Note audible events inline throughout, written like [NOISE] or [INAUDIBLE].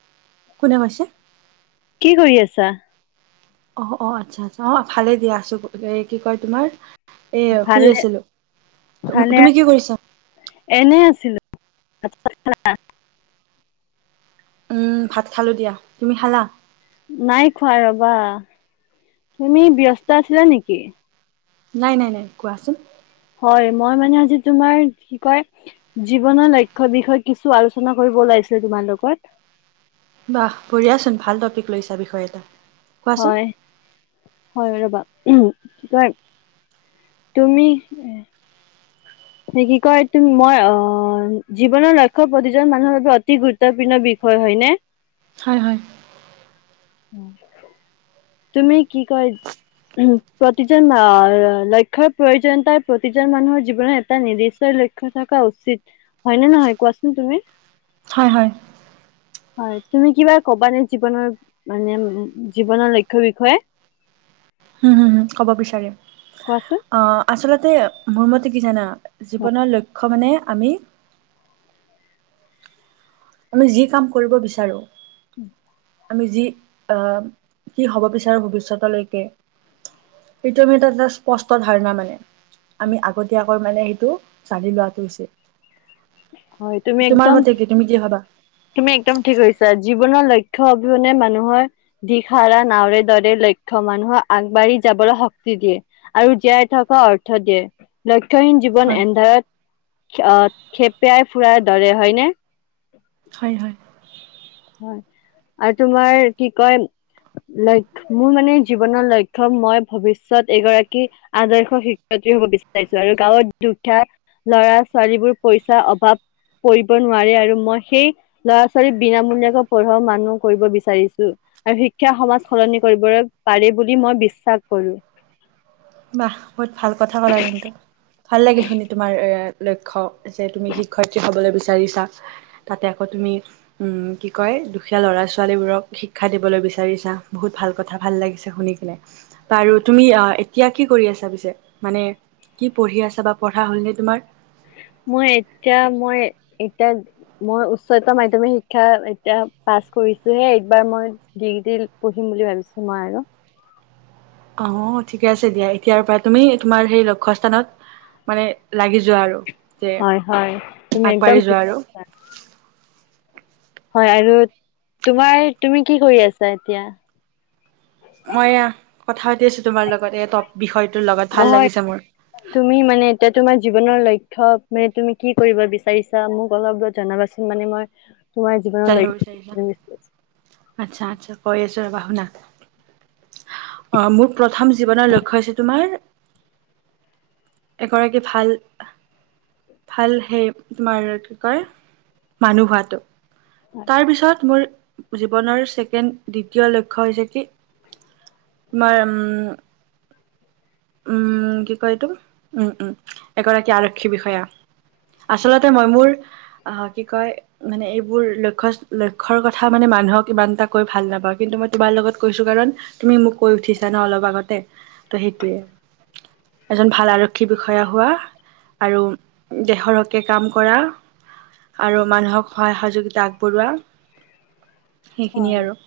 [UNINTELLIGIBLE] কোনে কৈছে। কি কৰি আছা? অ অ, আচ্ছা আচ্ছা অ ভালে দিয়া আছো এ কি কয় তোমাৰ। এয়া শুই ভালে আছিলো, ভালে তুমি কি আছা? কৰিছা। এনে আছিলো। উম, ভাত খালো দিয়া তুমি খালা উম? নাই খুৱাই ৰবা, তুমি ব্যস্ত আছিলা নেকি। নাই নাই নাই কোৱাচোন। হয়, মই মানে আজি তোমাৰ কি কয় জীৱনৰ লক্ষ্য বিষয়ে কিছু আলোচনা কৰিব ওলাইছিল তোমাৰ লগত। বাহ পঢ়িয়াচোন ভাল টপিক লৈছা বিষয়ে এটা। কোৱাচোন হয়, হয় ৰবা। উম কি কয়। তুমি। কি কয় ম মই আ জীৱনৰ লক্ষ্য প্ৰতিজন মানুহৰ বাবে অতি গুৰুত্বপূৰ্ণ বিষয় নহয়নেে। হয় হয়। উম, তুমি কি কয় উ প্ৰতিজন লক্ষ্যয়ৰ প্ৰয়োজনীয়তাৰ প্ৰতিজন মানুহৰ জীৱনৰ এটা নিৰ্দিষ্টয় লক্ষ্য থকা উচিত হয়নে নহয় কোৱাচোন তুমি। হয় হয়। হয় তুমি কিবা কবানে জীৱনৰ মানে জীৱনৰ লক্ষ্যয়ৰ বিষয়ে? হুম-হুম-হুম কব বিচাৰোঁ। কোৱাচোন? অ আচলতে মোৰ মতে কি জানা জীৱনৰ লক্ষ্য মানে আমি আমি যি কাম কৰিব বিচাৰো। [UNINTELLIGIBLE] আমি যি আহ কি হ'ব বিচাৰো ভৱিষ্যতলৈকে। এইটো আমি এটা-এটা স্পষ্ট ধাৰণা মানে। আমি আগতীয়াকৈ মানে সেইটো জানি লোৱাটো উচিত। হয় তুমি তোমাৰ একদম মতে কি তুমি কি ভাবা? তুমি একদম ঠিককৈছা আজি- জীৱনৰ লক্ষ্য অবিহনে মানুহৰ দিশহাৰা [UNINTELLIGIBLE] লক্ষ্য মানুহক আগবাঢ়ি যাবলৈ শক্তি দিয়ে আৰু জীয়াই থকা অৰ্থ দিয়ে। শিক্ষাহীন জীৱন হয়, এন্ধাৰত খেপ পয়াই ফুৰা ধৰে হয়নে? হয়-হয়। আৰু তোমাৰ কি কয় লক্ষ্য মোৰ মানে জীৱনৰ লক্ষ্য মই ভৱিষত এগৰাকী আদৰ্শ শিক্ষয়িত্ৰী হব বিচাৰিছো আৰু গাঁৱত দুখীয়া লৰা ছোৱালীবোৰ পইচাৰ অভাৱ পৰিব নোৱাৰে আৰু মই সেই লৰা ছোৱালীক বিনামূলীয়া- পঢ়োৱা মানুহ কৰিব বিচাৰিছো আৰু শিক্ষা সমাজ সলনি কৰিব পাৰে বুলি মই বিশ্বাস কৰো। বাহ বহুত ভাল কথা ক'লা কিন্তু। ভাল লাগিল শুনি তোমাৰ এ লক্ষ্য যে তুমি শিক্ষয়িত্ৰী হবলৈ বিচাৰিছা। তাতে আকৌ তুমি উম কি কয় দুখীয়া ল'ৰা-ছোৱালী বোৰক শিক্ষা দিবলৈ বিচাৰিছা বহুত ভাল কথা ভাল লাগিছে শুনি কিনে। বাৰু তুমি অ এতিয়া কি কৰি আছা পিছে মানে কি পঢ়ি আছা বা পঢ়া হ'লনে তোমাৰ? মই এতিয়া মই এতিয়া মই উচ্চতৰ মাধ্যমিক শিক্ষা এতিয়া পাছ কৰিছোহে এইবাৰ মই ডিগ্ৰী পঢ়িম বুলি ভাবিছো মই আৰু। অহ ঠিকে আছে দিয়া এতিয়াৰ পৰা তুমি তোমাৰ সেই লক্ষ্যস্থানত মানে লাগি য- যোৱা আৰু যে হয় হয় তুমি একদম আগবাঢ়ি ঠিক যোৱা আৰু। কৈছা। হয় আৰু তোমাৰ তুমি কি কৰি আছা এতিয়া? মই আঁহ কথা পাতি আছো তোমাৰ লগত এ টপ বিষয়- নহয় তুমি মানে এতিয়া তোমাৰ জীৱনৰ লক্ষ্য - শিক্ষক মানে তুমি কি কৰিব বিচাৰিছা? মোক অলপ জনাবাচোন মানে মই তোমাৰ জীৱনৰ জানিব লক্ষ্য বিচাৰিছা? আচ্ছা-আচ্ছা কৈ আছো ৰবা। শুনা অহ মোক প্ৰথম জীৱনৰ লক্ষ্যয় হৈছে তোমাৰ এগৰাকী ভাল-ভাল সেই তোমাৰ কি কয় মানুহ হোৱাটো। তাৰ পিছত মোৰ জীৱনৰ ছেকেণ্ড দ্বিতীয় লক্ষ্য হৈছে কি তোমাৰ উম উম কি কয় এইটো উম-উম এগৰাকী আৰক্ষী বিষয়া আচলতে মই মোৰ আহ কি কয় মানে এইবোৰ লক্ষ্য লক্ষ্যয়ৰ কথা মানে মানুহক ইমান এটা কৈ ভাল নাপাওঁ। কিন্তু মই তোমাৰ লগত কৈছো কাৰণ তুমি মোক কৈ উঠিছা ন অলপ আগতে ত সেইটোয়ে। এজন ভাল আৰক্ষী বিষয়া হোৱা আৰু দেশৰ হকে কাম কৰা আৰু মানুহক সহায়-সহযোগিতা আগবঢ়োৱা। সেইখিনিয়ে হয় আৰু।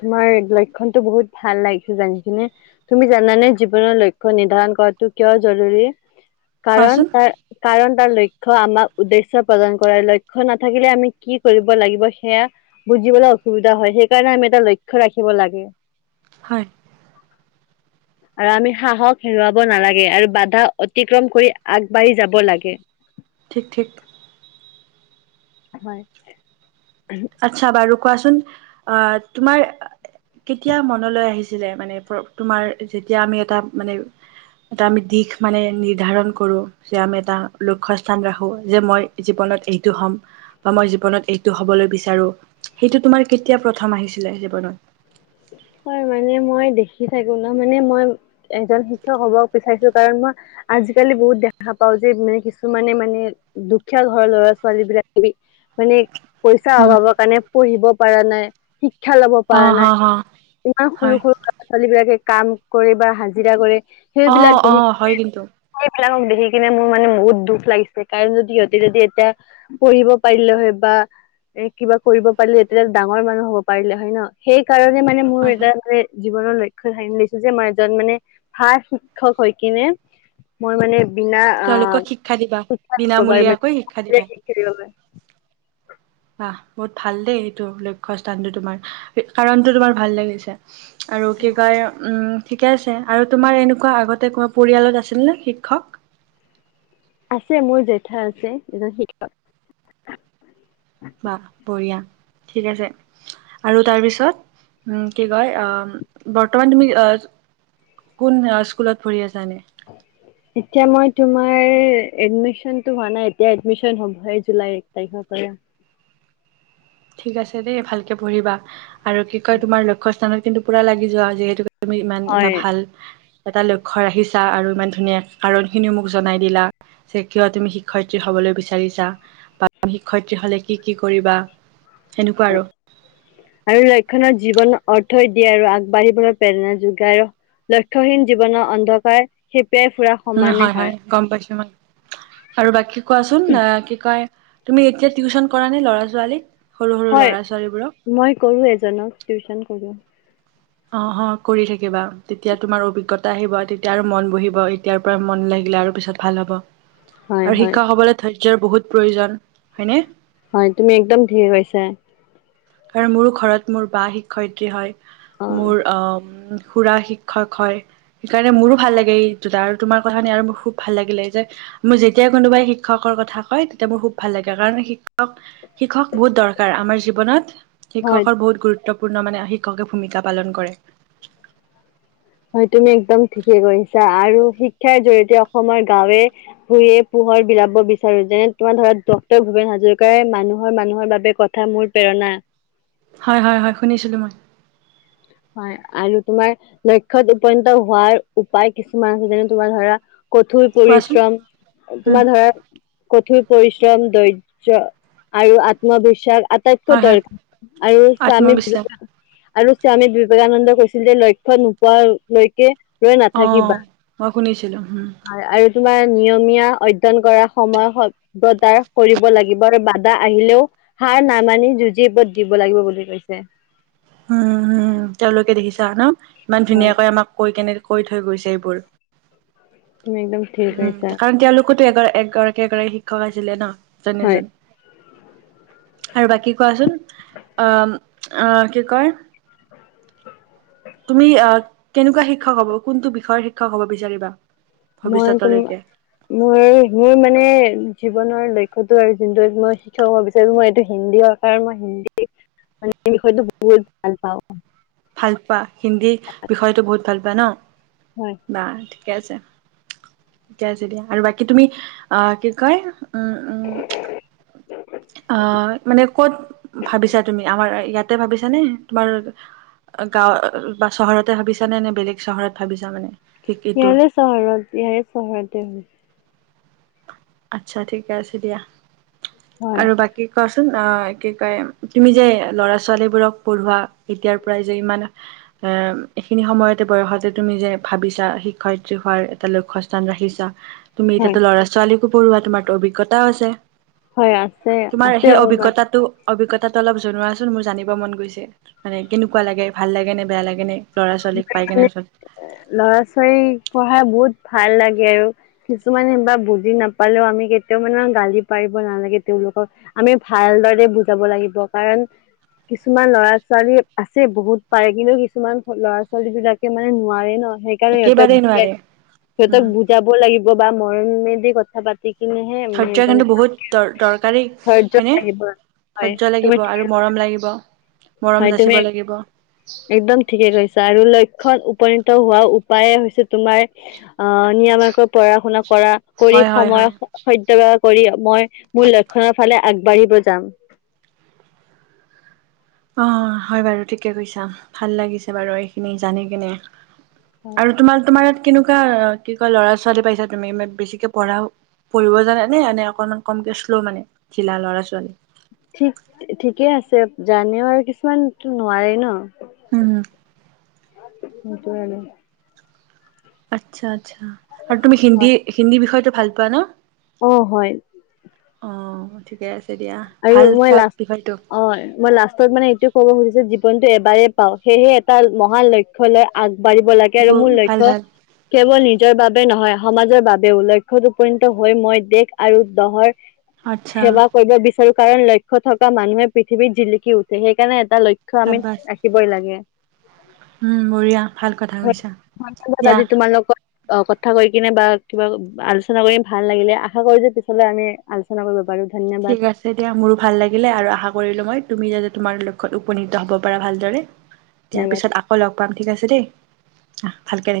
তোমাৰ লক্ষণতটো বহুত ভাল লাগিছে জানি কিনে তুমি জানানে জীৱনৰ লক্ষ্য নিৰ্ধাৰণ কৰাটো কিয় জৰুৰী? কাৰণ কোৱাচোন তাৰ কাৰণ তাৰ লক্ষ্য লক্ষ্য আমাৰ উদ্দেশ্যৰ প্ৰদান কৰাৰ লক্ষ্য নাথাকিলে আমি কি কৰিব লাগিব সেয়া বুজিবলৈ অসুবিধা হয় সেইকাৰণে আমি এটা লক্ষ্য ৰাখিব লাগে। হয়। আৰু আমি সাহস হেৰুৱাব নালাগে আৰু বাধা অতিক্ৰম কৰি আগবাঢ়ি যাব লাগে। ঠিক ঠিক। হয়। আচ্ছা বাৰু কোৱাচোন অ তোমাৰ কেতিয়া মনলৈ আহিছিলে মানে তোমাৰ? যেতিয়া আমি এটা মানে এটা আমি দিশ মানে নিৰ্ধাৰণ কৰো যে আমি এটা লক্ষ্য স্থান ৰাখো যে মই জীৱনত এইটো হম বা মই জীৱনত এইটো হবলৈ বিচাৰ আৰু সেইটো তোমাৰ কেতিয়া প্ৰথম আহিছিলে জীৱনত? হয় মানে মই দেখি থাকো ন মানে মই এজন শিক্ষক হব বিচাৰিছো কাৰণ মই আজিকালি বহুত দেখা পাও যে মানে কিছুমানে মানে দুখীয়া ঘৰৰ লৰা ছোৱালী বিলাক মানে পইচাৰ উম, অভাৱৰ কাৰণে পঢ়িব পৰা নাই শি ক্ষা ল'ব পাৰা অ', হ, নাই হ, সৰু হয়। সৰু ল'ৰা ছোৱালীবিলাক কে কাম কৰে বা হাজিৰা কৰে। অ অ হয় কিন্তু। ক দেখি কিনে মোৰ মানে বহুত দুখ লাগিছে কাৰণ যদি সিহতে যদি এতিয়া পঢ়িব পাৰিলে হয় বা এ কিবা কৰিব পাৰিলে হয় তেতিয়া ডাঙৰ মানুহ হব পাৰিলে হয় ন। সেইকাৰণে মানে হয়, হয় [UNINTELLIGIBLE] জীৱনৰ লক্ষ্য থানি লৈছো যে মই এজন মানে ভাল শিক্ষক হৈ কিনে মই মানে বিনা আ তেওঁলোকক শিক্ষা দিবা শিক্ষা গভাৰৰ্মেণ্ট বিনামূলীয়াকৈ শিক্ষা দিবা। [UNINTELLIGIBLE] বাহ বহুত ভাল দেই এইটো লক্ষ্য স্থানতো তোমাৰ, কাৰণতটো তোমাৰ ভাল লাগিল চাই আৰু কি কয়, উম। ঠিকে আছে আৰু তোমাৰ এনেকুৱা আগতে তোমাৰ পৰিয়ালত আছিল নে শিক্ষক? আছে মোৰ জেঠা আছে এজন শিক্ষক। বা বঢ়িয়া। ঠিক আছে আৰু তাৰ পিছত উম কি কয় আহ বৰ্তমান তুমি কোন স্কুলত পঢ়ি আছা? জানে এতিয়া মই তোমাৰ এদমিচনটো হোৱা নাই, এতিয়া এডমিচন হ'বহে জুলাই এক তাৰিখৰ পৰা। ঠিক আছে দেই ভালকে পঢ়িবা আৰু কি কয় তোমাৰ লক্ষ্য স্থানত কিন্তু পোৰা লাগি যোৱা যিহেতু তুমি ইমান এটা হয় ভাল এটা লক্ষ্য ৰাখিছা আৰু ইমান ধুনীয়া কাৰণখিনিও মোক জনাই দিলা, যে কিয় তুমি শিক্ষয়িত্ৰী হ'বলৈ বিচাৰিছা, বা শিক্ষয়ত্ৰী হ'লে কি কি কৰিবা সেনেকুৱা আৰু আৰু লক্ষ্যই ন জীৱনত অৰ্থ দিয়ে আৰু আগবাঢ়িবলৈ প্ৰেৰণা যোগায়। লক্ষ্যহীন জীৱনৰ অন্ধকাৰ পে ফুৰা উম সমানেই হয়। গম পাইছো মই আৰু বাকী কোৱাচোন কি কয়? তুমি এতিয়া টিউশ্যন কৰা নে ল'ৰা ছোৱালীক? সৰু সৰু হয়। ল'ৰা ছোৱালীবোৰক? মই কৰো এজনক, টিউশ্যন কৰো। অ' হ, কৰি থাকিবা। তেতিয়া তোমাৰ অভিজ্ঞতা আহিব তেতিয়া আৰু মন বহিব এতিয়াৰ পৰা মন লাগিলে আৰু পিছত ভাল হব। হয় আৰু হয় শিক্ষা হবলৈ ধৈ ৰ্য্যৰ বহুত প্ৰয়োজন, হয়নে? হয় তুমি একদম ঠিক কৈছা। কাৰণ মোৰো ঘৰত মোৰ বা শিক্ষয়িত্ৰী হয়। অ মোৰ অম' খুৰা শিক্ষক হয়। সেইকাৰণে মোৰো ভাল লাগে এই দুটা আৰু তোমাৰ কথা শুনি আৰু মোৰ খুব ভাল লাগিলে এই যে মোক যেতিয়াই কোনোবাই শিক্ষকৰ কথা কয়, তেতিয়া মোৰ খুব ভাল লাগে কাৰণ শিক্ষক বহুত দৰ কাৰ আমাৰ জীৱনত। হয় শিক্ষকৰ বহুত গুৰুত্ব ত্বপূৰ্ণ মানে শিক্ষকে ভূমিকা পালন কৰে। হয় তুমি একদম ঠিকেই কৈছা, আৰু শিক্ষাৰ জৰিয়তে অসমৰ গাঁৱে ভূঞে পোহৰ বিলাব বিচাৰো যেনে তোমাৰ ধৰ ডটৰ ভূপেন হাজৰিকাৰে মানুহৰ-মানুহৰ বাবে কথা মোৰ প্ৰেৰণা। হয়-হয়-হয় শুনিছিলো মই। আৰু তোমাৰ লক্ষ্যত উপনীত হোৱাৰ উপায় কিছুমান যেনে তোমাৰ ধৰা কঠোৰ কোৱাচোন পৰিশ্ৰম, উম তোমাৰ ধৰা কঠোৰ পৰিশ্ৰম, ধৈৰ্য্য আৰু আত্মবিশ্বাস আটাইতকৈ হয় হয় দৰকাৰ আৰু স্বামী আত্মবিশ্বাস [INAUDIBLE] আৰু স্বামী বিবেকানন্দ কৈছিল যে লক্ষ্যত নোপোৱালৈকে ৰৈ নাথাকিবা অ', মই শুনিছিলো হম। আ- আৰু তোমাৰ নিয়মীয়া অধ্য য়ন কৰা সময় সভ্যতাৰ কৰিব লাগিব আৰু বা আহিলেও সাৰ নামানি যুঁজিব দিব লাগিব বুলি কৈছে। উম-হম। তেওঁলোকে দেখিছা ন? ইমান হয় ধুনীয়াকৈ আমাক কৈ কেনে কৈ থৈ গৈছে এইবোৰ। তুমি একদম ঠিক উম', কৈছা কাৰণ তেওঁলোকতো এ-এগৰাক একগৰাকী শিক্ষক আছিলে ন? হয় এজন-এজন। আৰু বাকী কোৱাচোন? অম-অহ, কি কয়? তুমি অহ, কেনেকোৱা শিক্ষক হব, কোনটো বিষয়ৰ শিক্ষক হব বিচাৰিবা? মই তুম ভৱিষ্যতলৈকে মোৰ-মোৰ মানে জীৱনৰ লক্ষ্যটো আৰু যোনটো মই শিক্ষক বিচাৰোঁ। মই এইটো হিন্দী ভাষাৰ মই হিন্দী মানে, বিষয়টো বহুত ভাল পাওঁ। ভাল পোৱা, হিন্দী বিষয়টো বহুত ভাল পোৱা ন'? হয় বা! ঠিকে আছে। ঠিকে আছে দিয়া আৰু বাকী তুমি আঁ কি কয়! উম! উম! আঁ মানে, ক'ত ভাবিছা তুমি আমাৰ ইয়াত? তাতে ভাবিছা নে তোমাৰ? গাঁও‌ বা চহৰতে ভাবিছা নে? নে বেলেগ চহৰত ভাবিছা মানে? ঠিক এইটো ইয়াৰে চহৰত ইয়াৰে চহৰতে ভাবিছোঁ। আচ্ছা! ঠিকে আছে দিয়া। হয় আৰু বাকী ক'? অ'! কি কয়, তুমি যে ল'ৰা ছোৱালী বোৰক পঢ়োৱা, এতিয়াৰ পৰাই যে, ইমান এ, এইখিনি সময়তে বয়সতে তুমি যে ভাবিছা, শিক্ষয়িত্ৰী হোৱাৰ এটা লক্ষ্যস্থান ৰাখিছা। তুমি এতিয়া হয় ত' ল'ৰা ছোৱালী পঢ়োৱা তোমাৰতো অভিজ্ঞতাও আছে। হয়! আছে, তোমাৰ আছে সেই অকমান। অভিজ্ঞতাটো অভিজ্ঞতাটো অলপ জনোৱাচোন! মোৰ জানিব মন গৈছে। মানে, কেনেকুৱা লাগে ভাল লাগে, নে বেয়া লাগে নে! ল'ৰা ছোৱালীক পাই কেনে মানে, ওচৰত লৰা ছোৱালী পঢ়াই বহুত ভাল লাগে আৰু কিছুমানে বা বুজি নাপালেওঁ আমি, কেতিয়াও মানে, গালি পাৰিব নালাগে। তেওঁলোকক আমি ভাল দৰে বুজাব লাগিব। কাৰণ, কিছুমান ল'ৰা ছোৱালী আছে বহুত পাৰে। কিন্তু, কিছুমান ল'ৰা ছোৱালীবিলাকে মানে, নোৱাৰে ন'? সেইকাৰণে সিহঁতেক, একেবাৰেই নোৱাৰে। সিহঁতক উম বুজাব লাগিব। বা মই নিজে কথা পা ধৈৰ্য কিন্তু, বহুত দ দৰকাৰী ধৈৰ্য্য হয়নে! লাগিব হয় ধৰ্য্য তুমি লাগিব ঠিকে আৰু মৰম লাগিব। মৰম হয় যাচিব তুমি, লাগিব একদম ঠিকে কৈছা আৰু লক্ষ্য উপনীত হোৱা উপায়ে হৈছে তোমাৰ আঁ নিয়মীয়াকৈ পঢ়া শুনা কৰা, কৰি হয় হয় সময় হয়। সৎ কৰি মই মোৰ লক্ষণৰ ফালে আগবাঢ়িব যাম। অ'! হয় বাৰু ঠিকে কৈছা! ভাল লাগিছে বাৰু এইখিনি জানি কিনে। হয় আৰু তোমাৰ, তোমাৰ ইয়াত কেনেকুৱা কি কয়, ল'ৰা ছোৱালী পাইছা তুমি? বেছিকে পঢ়া পঢ়িব জানে নে? অকনমান কমকে শ্ল' মানে ঢিলা ল'ৰা ছোৱালী? ঠিক, ঠিকে আছে, জানেও আৰু কিছুমান নোৱাৰে ন'। উম! সেইটোৱে আৰু। আচ্ছা! আৰু তুমি হিন্দী, হিন্দী বিষয়টো ভাল পোৱা ন'? অ'! হয়। অ'! ঠিকে আছে। দিয়া আৰু ভাল মই চাব বিষয়টো লাষ্ট অ মই লাষ্টত মানে এইটোয় ক'ব খুজিছোঁ। কিন্তু এবাৰেই পাওঁ সেয়েহে এটা মহা লক্ষ্য লৈ আগ। বাঢ়িব লাগে আৰু মোৰ ভাল লক্ষ্য ভাল কেৱল নিজৰ বাবে নহয়। সমাজৰ বাবেও লক্ষ্যত উপনীত হৈ মই দেশ আৰু দহৰ। আচ্ছা সেৱা কৰিব বিচাৰোঁ। সেইকাৰণ লক্ষ্য থকা মানুহে পৃথিৱীত জিলিকি উঠে সেইকাৰণে। এটা লক্ষ্য আমি চাবাছ ৰাখিবই লাগে, উম বঢ়িয়া ভাল কথা কৈছা ধৰা দিয়া আজি তোমাৰ লগত। অ, কথা কৈ কিনে বা কিবা আলোচনা কৰি ভাল লাগিলে, আশা কৰোঁ যে পিছলে আমি আলোচনা কৰিব পাৰোঁ। ধন্যবাদ। এতিয়া মোৰো ভাল লাগিলে আৰু আশা কৰিলোঁ মই তুমি যাতে তোমাৰ লক্ষ্যত উপনীত হ'ব পাৰা ভালদৰে। দিয়া ধন্যবাদ পিছত আকৌ লগ পাম ঠিক আছে দেই। আহ ভালকে দেখা।